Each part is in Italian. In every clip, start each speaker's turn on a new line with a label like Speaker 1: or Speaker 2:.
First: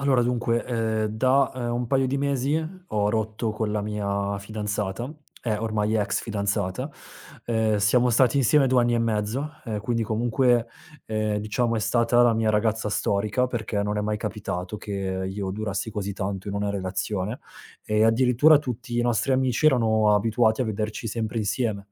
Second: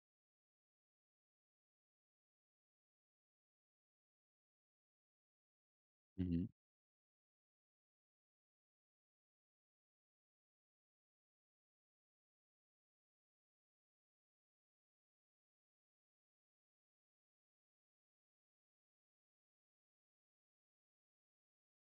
Speaker 1: Allora dunque, da, un paio di mesi ho rotto con la mia fidanzata, ormai ex
Speaker 2: Mh-mh.
Speaker 1: fidanzata. Siamo stati insieme 2 anni e mezzo, quindi comunque, diciamo è stata la mia ragazza storica, perché non è mai capitato che io durassi così tanto in una relazione, e addirittura tutti i nostri amici erano abituati a vederci sempre insieme.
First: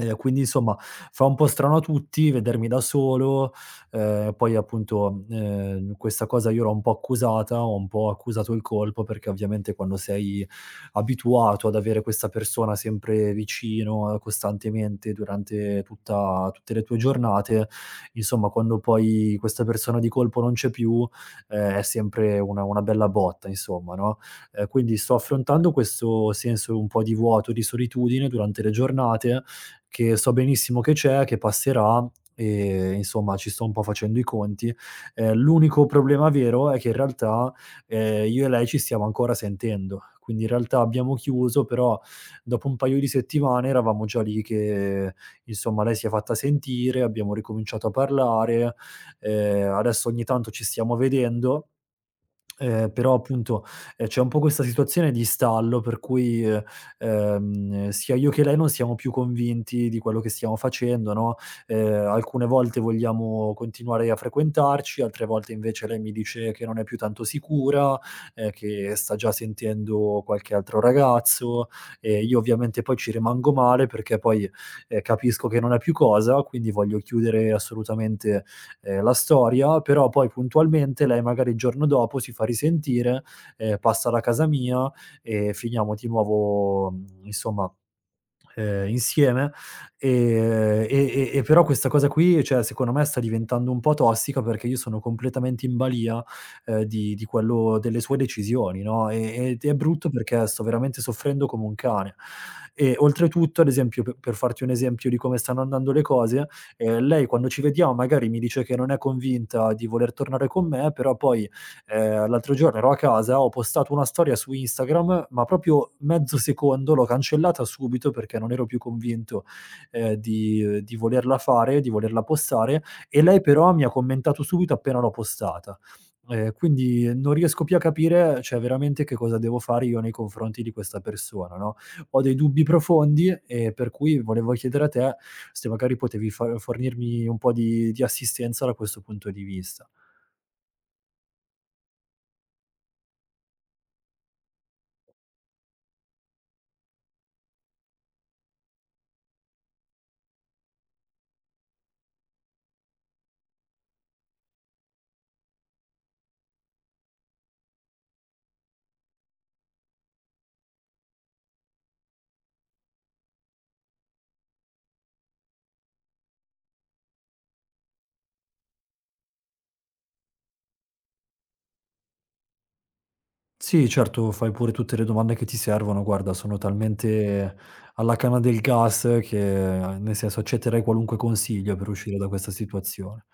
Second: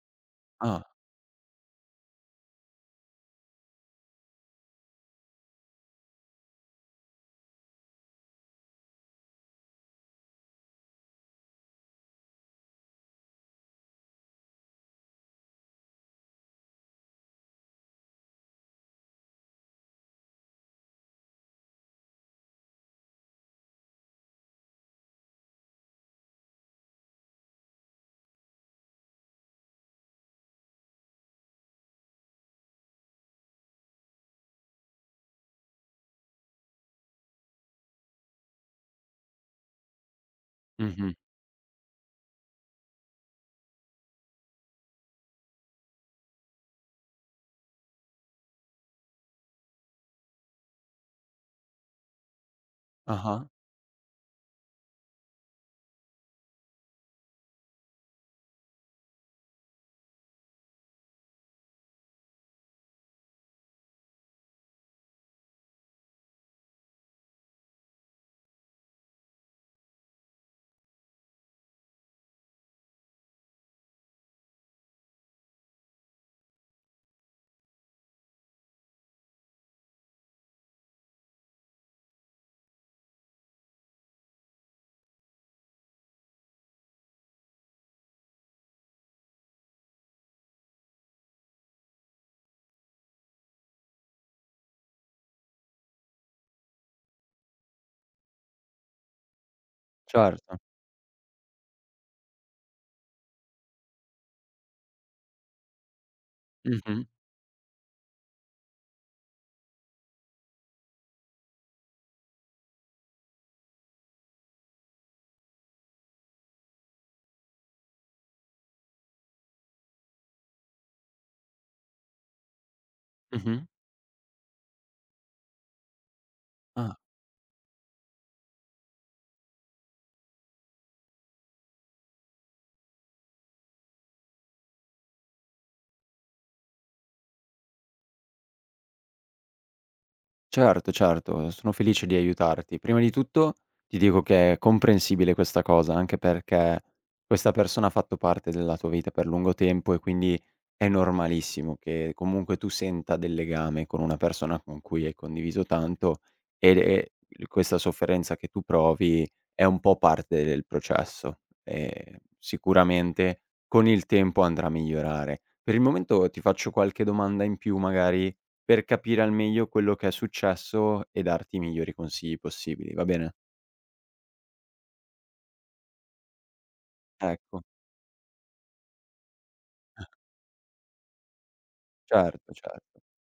Speaker 1: Quindi insomma
Speaker 2: Ah.
Speaker 1: fa un po' strano a tutti vedermi da solo, poi appunto, questa cosa io l'ho un po' accusata, ho un po' accusato il colpo, perché ovviamente quando sei abituato ad avere questa persona sempre vicino, costantemente durante tutta tutte le tue giornate, insomma quando poi questa persona di colpo non c'è più, è sempre una bella botta insomma, no, quindi sto affrontando questo senso un po' di vuoto, di solitudine durante le giornate, che so benissimo che c'è, che passerà e insomma ci sto un po' facendo i conti. L'unico problema vero è che in realtà, io e lei ci stiamo ancora sentendo. Quindi in realtà abbiamo
Speaker 2: Mh-mh.
Speaker 1: chiuso, però dopo un paio di settimane eravamo già lì che insomma lei si è fatta sentire, abbiamo ricominciato a parlare, adesso ogni tanto ci stiamo vedendo. Però
Speaker 2: Ah-ah.
Speaker 1: appunto, c'è un po' questa situazione di stallo per cui, sia io che lei non siamo più convinti di quello che stiamo facendo, no, alcune volte vogliamo continuare a frequentarci, altre volte invece lei mi dice che non è più tanto sicura, che sta già sentendo qualche altro ragazzo e io ovviamente poi ci rimango male perché poi, capisco che non è più cosa, quindi voglio chiudere assolutamente la storia, però poi puntualmente lei magari il giorno dopo si fa risentire, passa da casa mia e finiamo di nuovo, insomma insieme, e però questa cosa qui, cioè, secondo me sta diventando un po' tossica, perché io sono completamente in balia, di quello delle sue decisioni, no, ed è brutto perché
Speaker 2: Certo.
Speaker 1: sto veramente soffrendo come un cane. E oltretutto, ad esempio, pe per farti un esempio di come stanno andando le cose,
Speaker 2: Mh-mh.
Speaker 1: lei quando ci vediamo magari mi dice che non è convinta di voler tornare con me, però poi, l'altro giorno ero a casa, ho postato una storia su Instagram, ma proprio mezzo secondo l'ho cancellata subito perché non ero più convinto, di volerla fare, di volerla postare e lei
Speaker 2: Mh-mh.
Speaker 1: però mi ha commentato subito appena l'ho postata.
Speaker 2: Ah.
Speaker 1: Quindi non riesco più a capire, cioè veramente che cosa devo fare io nei confronti di questa persona, no, ho dei dubbi profondi, per cui volevo chiedere a te se magari potevi fa fornirmi un po' di assistenza da questo punto di vista.
Speaker 2: Certo, certo, sono felice di aiutarti. Prima di tutto ti dico che è comprensibile questa cosa, anche perché questa persona ha fatto parte della tua vita per lungo tempo e quindi è normalissimo che comunque tu senta del legame con una persona con cui hai condiviso tanto ed e questa sofferenza che tu provi è un po' parte del processo e sicuramente con il tempo andrà a migliorare. Per il momento ti faccio qualche domanda in più magari per capire al meglio quello che è successo e darti i migliori consigli possibili, va bene?
Speaker 1: Sì, certo, fai pure tutte le domande che ti servono. Guarda, sono talmente
Speaker 2: Ecco,
Speaker 1: alla canna del gas che, nel senso, accetterei qualunque consiglio per uscire da questa
Speaker 2: certo, certo.
Speaker 1: situazione.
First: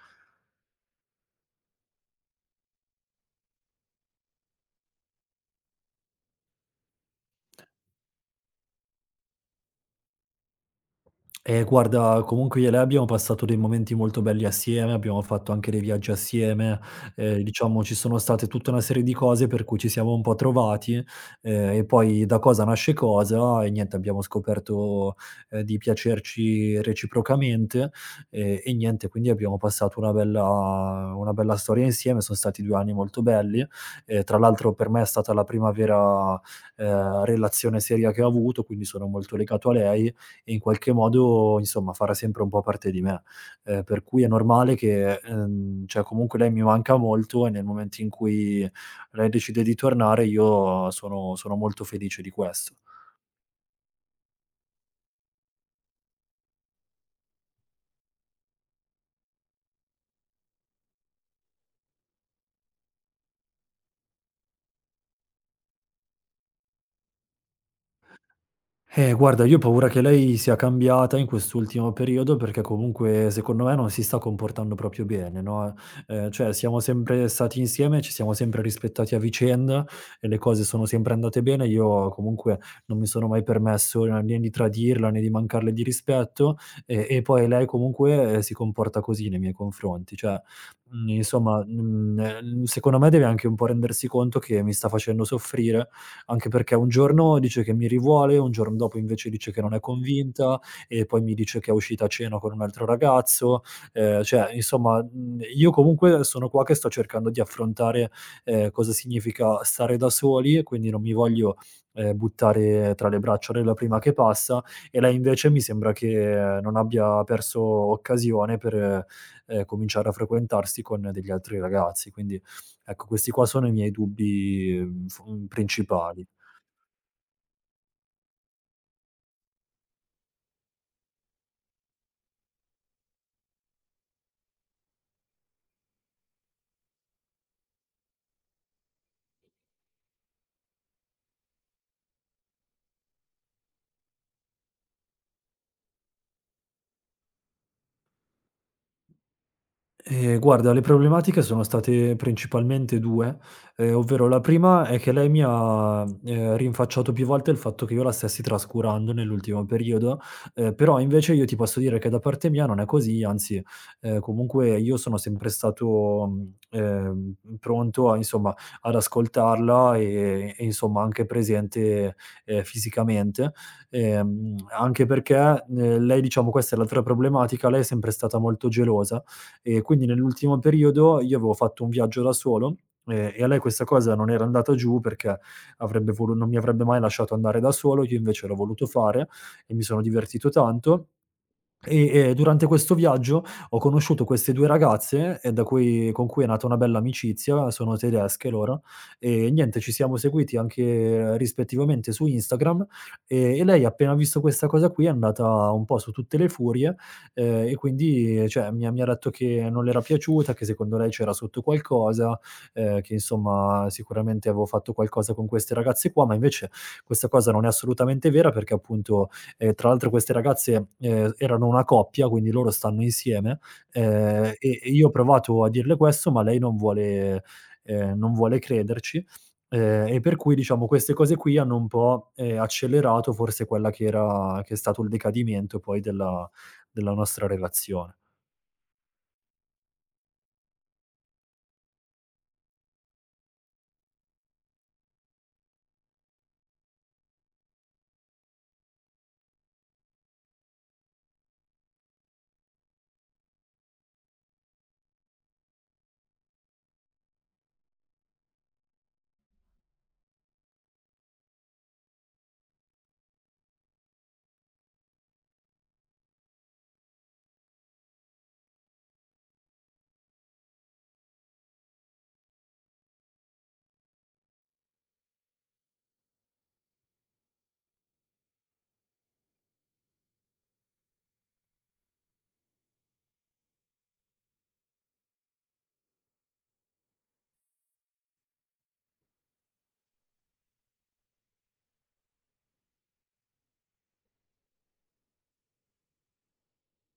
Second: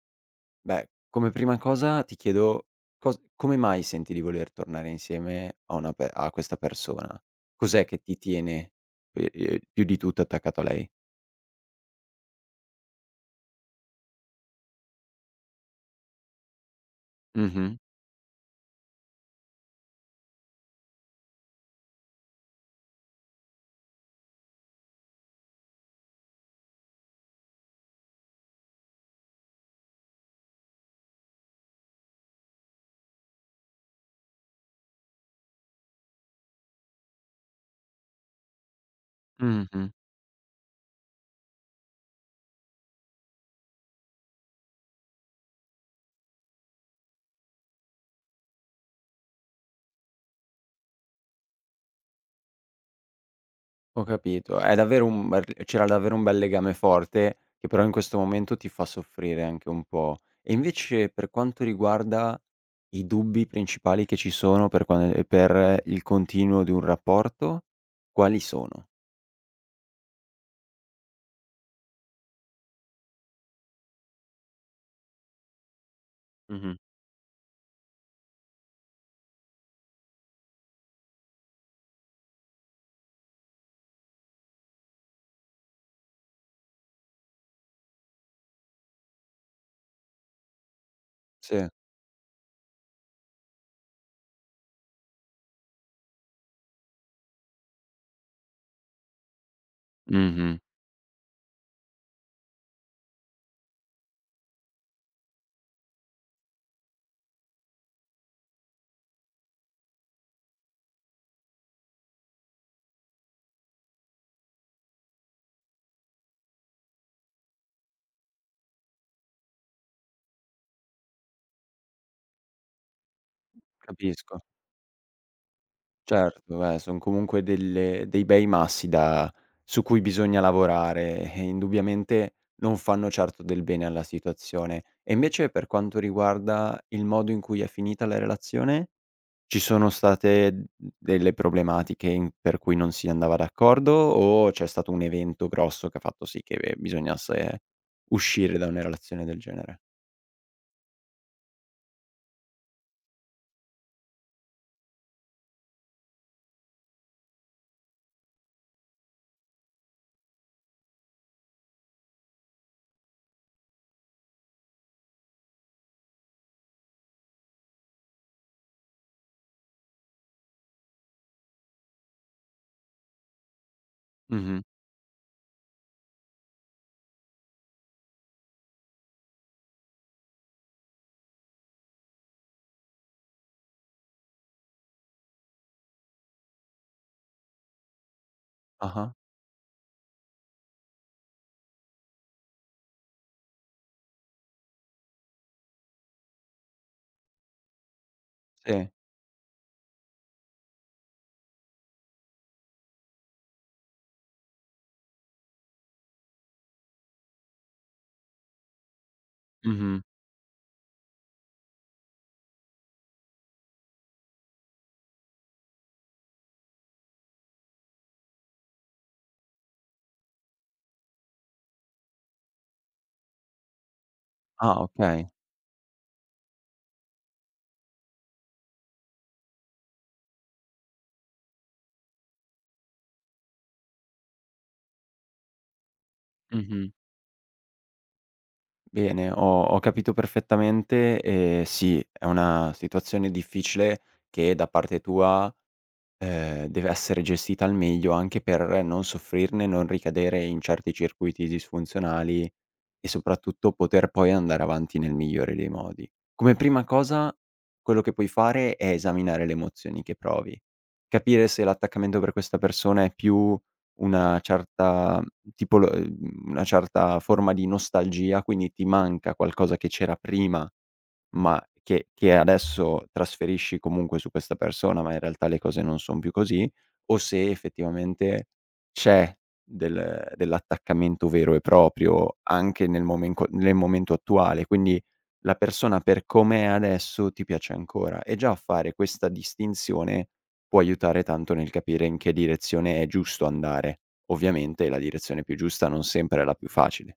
Speaker 2: Beh, come prima cosa ti chiedo cos come mai senti di voler tornare insieme a una pe a questa persona? Cos'è che ti tiene, più di tutto attaccato a lei?
Speaker 1: Guarda, comunque io e lei abbiamo passato dei momenti molto belli assieme, abbiamo fatto anche dei viaggi assieme,
Speaker 2: Mh-mh,
Speaker 1: diciamo ci sono state tutta una serie di cose per cui ci siamo un po' trovati, e poi da cosa nasce cosa e niente abbiamo scoperto, di piacerci reciprocamente, e niente quindi abbiamo passato una bella storia insieme, son stati 2 anni molto belli, tra l'altro per me è stata la prima vera, relazione seria che ho avuto, quindi sono molto legato a
Speaker 2: mh-mh.
Speaker 1: lei e in qualche modo, insomma, farà sempre un po' parte di me. Per cui è normale che, cioè comunque lei mi manca molto e nel momento in cui lei decide di tornare io sono molto felice di questo.
Speaker 2: Ho capito. È davvero un bel C'era davvero un bel legame forte, che però in questo momento ti fa soffrire anche un po'. E invece per quanto riguarda i dubbi principali che ci sono per il continuo di un rapporto, quali sono?
Speaker 1: Guarda, io ho paura che lei sia cambiata in quest'ultimo periodo perché comunque secondo me non si sta comportando proprio bene, no, cioè
Speaker 2: Mh-mh.
Speaker 1: siamo sempre stati insieme, ci siamo sempre rispettati a vicenda e le cose sono sempre andate bene. Io comunque non mi sono mai permesso né di tradirla, né di mancarle di rispetto e poi lei comunque, si comporta così nei miei confronti. Cioè,
Speaker 2: Sì.
Speaker 1: secondo me deve anche un po' rendersi conto che mi sta facendo soffrire anche perché un giorno dice che mi rivuole, un giorno dopo invece dice che non è convinta
Speaker 2: Mh-mh.
Speaker 1: e poi mi dice che è uscita a cena con un altro ragazzo. Cioè insomma, io comunque sono qua che sto cercando di affrontare, cosa significa stare da soli, quindi non mi voglio, buttare tra le braccia della prima che passa, e lei invece mi sembra che non abbia perso occasione per, cominciare a frequentarsi con degli altri ragazzi. Quindi ecco, questi qua sono i miei
Speaker 2: Capisco.
Speaker 1: dubbi, mhmm, f principali.
Speaker 2: Certo, beh, son comunque delle dei bei massi da su cui bisogna lavorare e indubbiamente non fanno certo del bene alla situazione. E invece per quanto riguarda il modo in cui è finita la relazione, ci sono state d delle problematiche in per cui non si andava d'accordo o c'è stato un evento grosso che ha fatto sì che bisognasse uscire da una relazione del genere?
Speaker 1: Guarda, le problematiche sono state principalmente 2, ovvero la prima è che lei mi ha, rinfacciato più volte il fatto che io la stessi trascurando nell'ultimo periodo, però invece io ti posso dire che da parte mia non è così, anzi, comunque io sono sempre stato, pronto a insomma, ad ascoltarla e insomma anche presente, fisicamente,
Speaker 2: Mh-mh.
Speaker 1: anche perché, lei diciamo questa è l'altra problematica, lei è sempre stata molto gelosa e quindi nell'ultimo periodo io avevo fatto un viaggio da solo, e a lei questa cosa non era andata giù perché avrebbe volu non mi avrebbe mai lasciato andare da solo, io invece l'ho voluto
Speaker 2: Ah-ah.
Speaker 1: fare e mi sono divertito tanto. E durante questo viaggio ho conosciuto queste 2 ragazze, da cui con cui è nata una bella amicizia, sono tedesche loro,
Speaker 2: Sì.
Speaker 1: e niente ci siamo seguiti anche rispettivamente su Instagram, e lei appena visto questa cosa qui è andata un po' su tutte le furie, e quindi cioè mi ha detto che non le era
Speaker 2: Mh-mh.
Speaker 1: piaciuta, che secondo lei c'era sotto qualcosa, che insomma sicuramente avevo fatto qualcosa con queste ragazze qua, ma invece questa cosa non è assolutamente vera perché appunto tra l'altro queste ragazze, erano una coppia, quindi loro stanno insieme, ehm, e
Speaker 2: Ah,
Speaker 1: e io ho
Speaker 2: okay.
Speaker 1: provato a dirle questo, ma lei non vuole crederci, e per cui diciamo queste cose qui hanno un po', accelerato forse quella che è stato il decadimento poi della
Speaker 2: Mh-mh.
Speaker 1: della nostra relazione.
Speaker 2: Bene, ho capito perfettamente e sì, è una situazione difficile che da parte tua, deve essere gestita al meglio anche per non soffrirne, non ricadere in certi circuiti disfunzionali e soprattutto poter poi andare avanti nel migliore dei modi. Come prima cosa, quello che puoi fare è esaminare le emozioni che provi, capire se l'attaccamento per questa persona è più una certa tipolo una certa forma di nostalgia, quindi ti manca qualcosa che c'era prima ma che adesso trasferisci comunque su questa persona, ma in realtà le cose non son più così, o se effettivamente c'è dell'attaccamento vero e proprio anche nel momento attuale. Quindi la persona per com'è adesso ti piace ancora e già fare questa distinzione può aiutare tanto nel capire in che direzione è giusto andare. Ovviamente la direzione più giusta non sempre è la più facile.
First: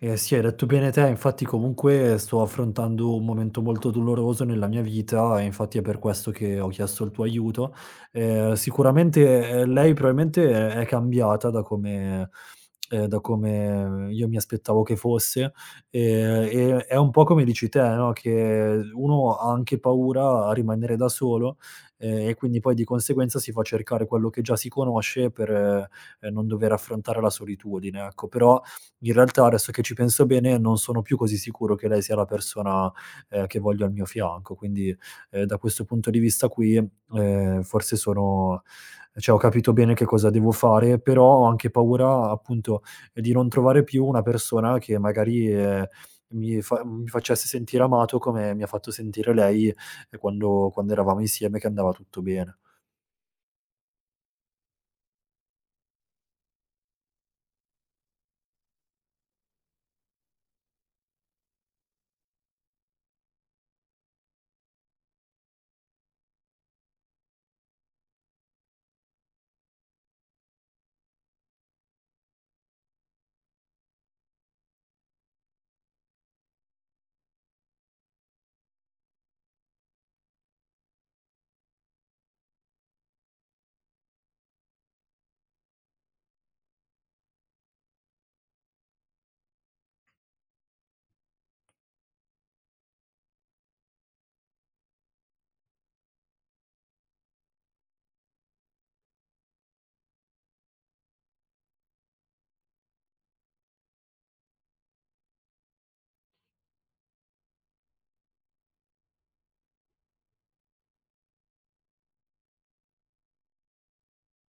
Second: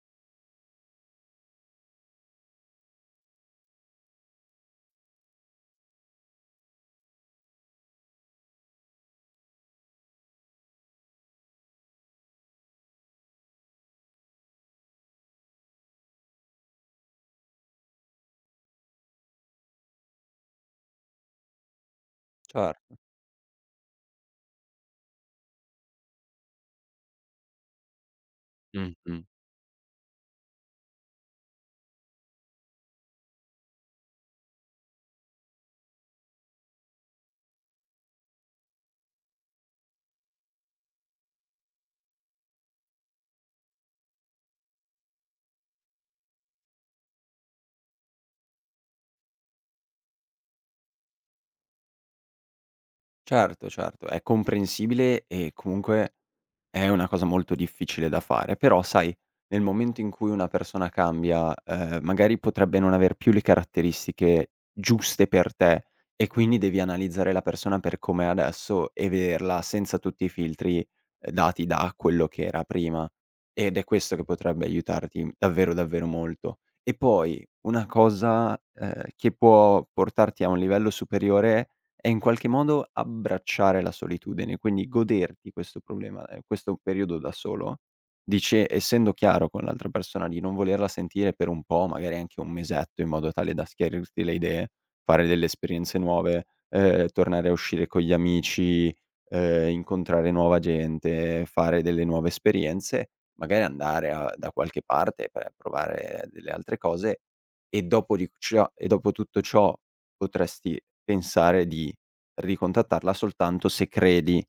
Speaker 1: Eh sì, hai detto bene te, infatti comunque sto affrontando un momento molto doloroso nella mia vita e infatti è per questo che ho chiesto il tuo aiuto. Sicuramente, lei probabilmente è cambiata da come io mi aspettavo che fosse, e è un po' come dici te, no, che uno ha anche paura a rimanere da solo, e quindi poi di
Speaker 2: Certo.
Speaker 1: conseguenza si fa cercare quello che già si conosce per, non dover affrontare la solitudine, ecco. Però in
Speaker 2: Mh-mh.
Speaker 1: realtà adesso che ci penso bene, non sono più così sicuro che lei sia la persona, che voglio al mio fianco, quindi, da questo punto di vista qui, forse sono cioè ho capito bene che cosa devo fare, però ho anche paura appunto di non trovare più una persona che magari, mi facesse sentire amato come mi ha fatto sentire lei quando eravamo insieme, che andava tutto bene.
Speaker 2: Certo, certo, è comprensibile e comunque è una cosa molto difficile da fare, però sai, nel momento in cui una persona cambia, magari potrebbe non aver più le caratteristiche giuste per te e quindi devi analizzare la persona per com'è adesso e vederla senza tutti i filtri, dati da quello che era prima, ed è questo che potrebbe aiutarti davvero, davvero molto. E poi una cosa, che può portarti a un livello superiore è in qualche modo abbracciare la solitudine, quindi goderti questo periodo da solo, dice essendo chiaro con l'altra persona di non volerla sentire per un po', magari anche un mesetto, in modo tale da schiarirti le idee, fare delle esperienze nuove, tornare a uscire con gli amici, incontrare nuova gente, fare delle nuove esperienze, magari andare a da qualche parte per provare delle altre cose e dopo tutto ciò potresti pensare di ricontattarla soltanto se credi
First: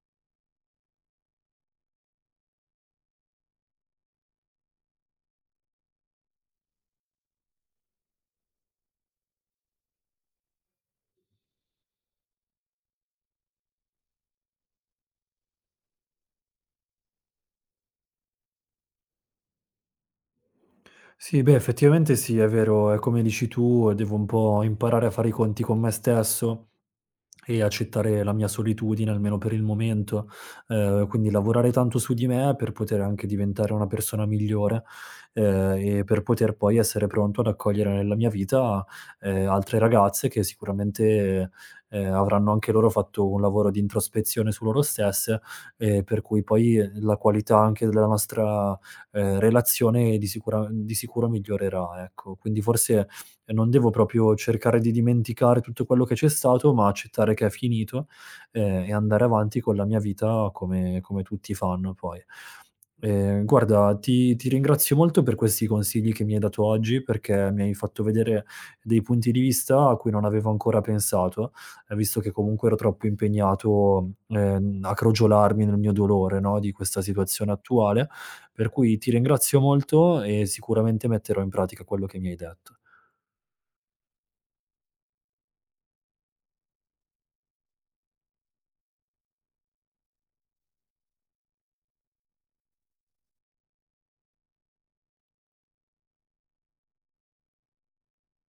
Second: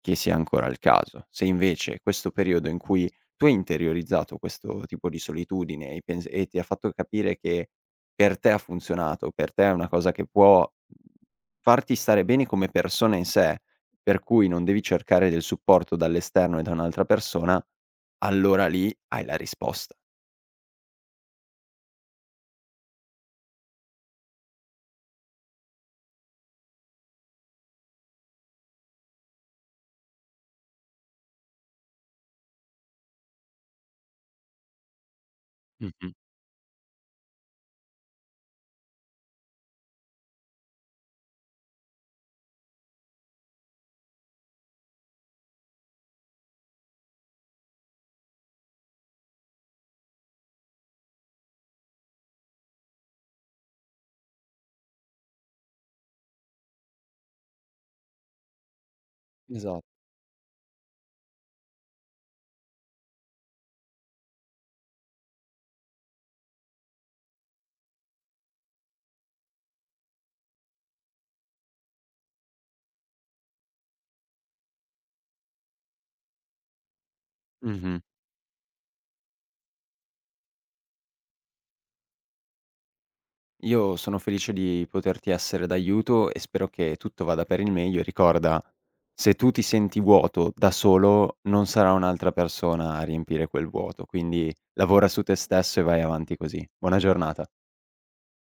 Speaker 2: che sia ancora il caso. Se invece questo periodo in cui tu hai interiorizzato questo tipo di solitudine e ti ha fatto capire che per te ha funzionato, per te è una cosa che può farti stare bene come persona in sé, per cui non devi cercare del supporto dall'esterno e da un'altra persona, allora lì hai la risposta.
Speaker 1: Sì, beh, effettivamente sì, è vero, è come dici tu, devo un po' imparare a fare i conti con me stesso e accettare la mia solitudine, almeno per il momento. Quindi lavorare tanto su di me per poter anche diventare una persona migliore, e
Speaker 2: Mh-mh.
Speaker 1: per poter poi essere pronto ad accogliere nella mia vita, altre ragazze che sicuramente, avranno anche loro fatto un lavoro di introspezione su loro stesse, per cui poi la qualità anche della nostra, relazione di sicuro migliorerà, ecco. Quindi forse non devo proprio cercare di dimenticare tutto quello che c'è stato, ma accettare che è finito, e andare avanti con la
Speaker 2: Esatto.
Speaker 1: mia vita come tutti fanno poi. Guarda ti ringrazio molto per questi consigli che mi hai dato oggi, perché mi hai fatto vedere dei punti di vista a cui non avevo ancora pensato, visto che comunque ero troppo impegnato, a crogiolarmi nel mio dolore, no, di questa situazione
Speaker 2: Mh-mh.
Speaker 1: attuale, per cui ti ringrazio molto e sicuramente metterò in pratica quello che mi hai detto.
Speaker 2: Io sono felice di poterti essere d'aiuto e spero che tutto vada per il meglio e ricorda, se tu ti senti vuoto da solo, non sarà un'altra persona a riempire quel vuoto, quindi lavora su te stesso e vai avanti così. Buona giornata.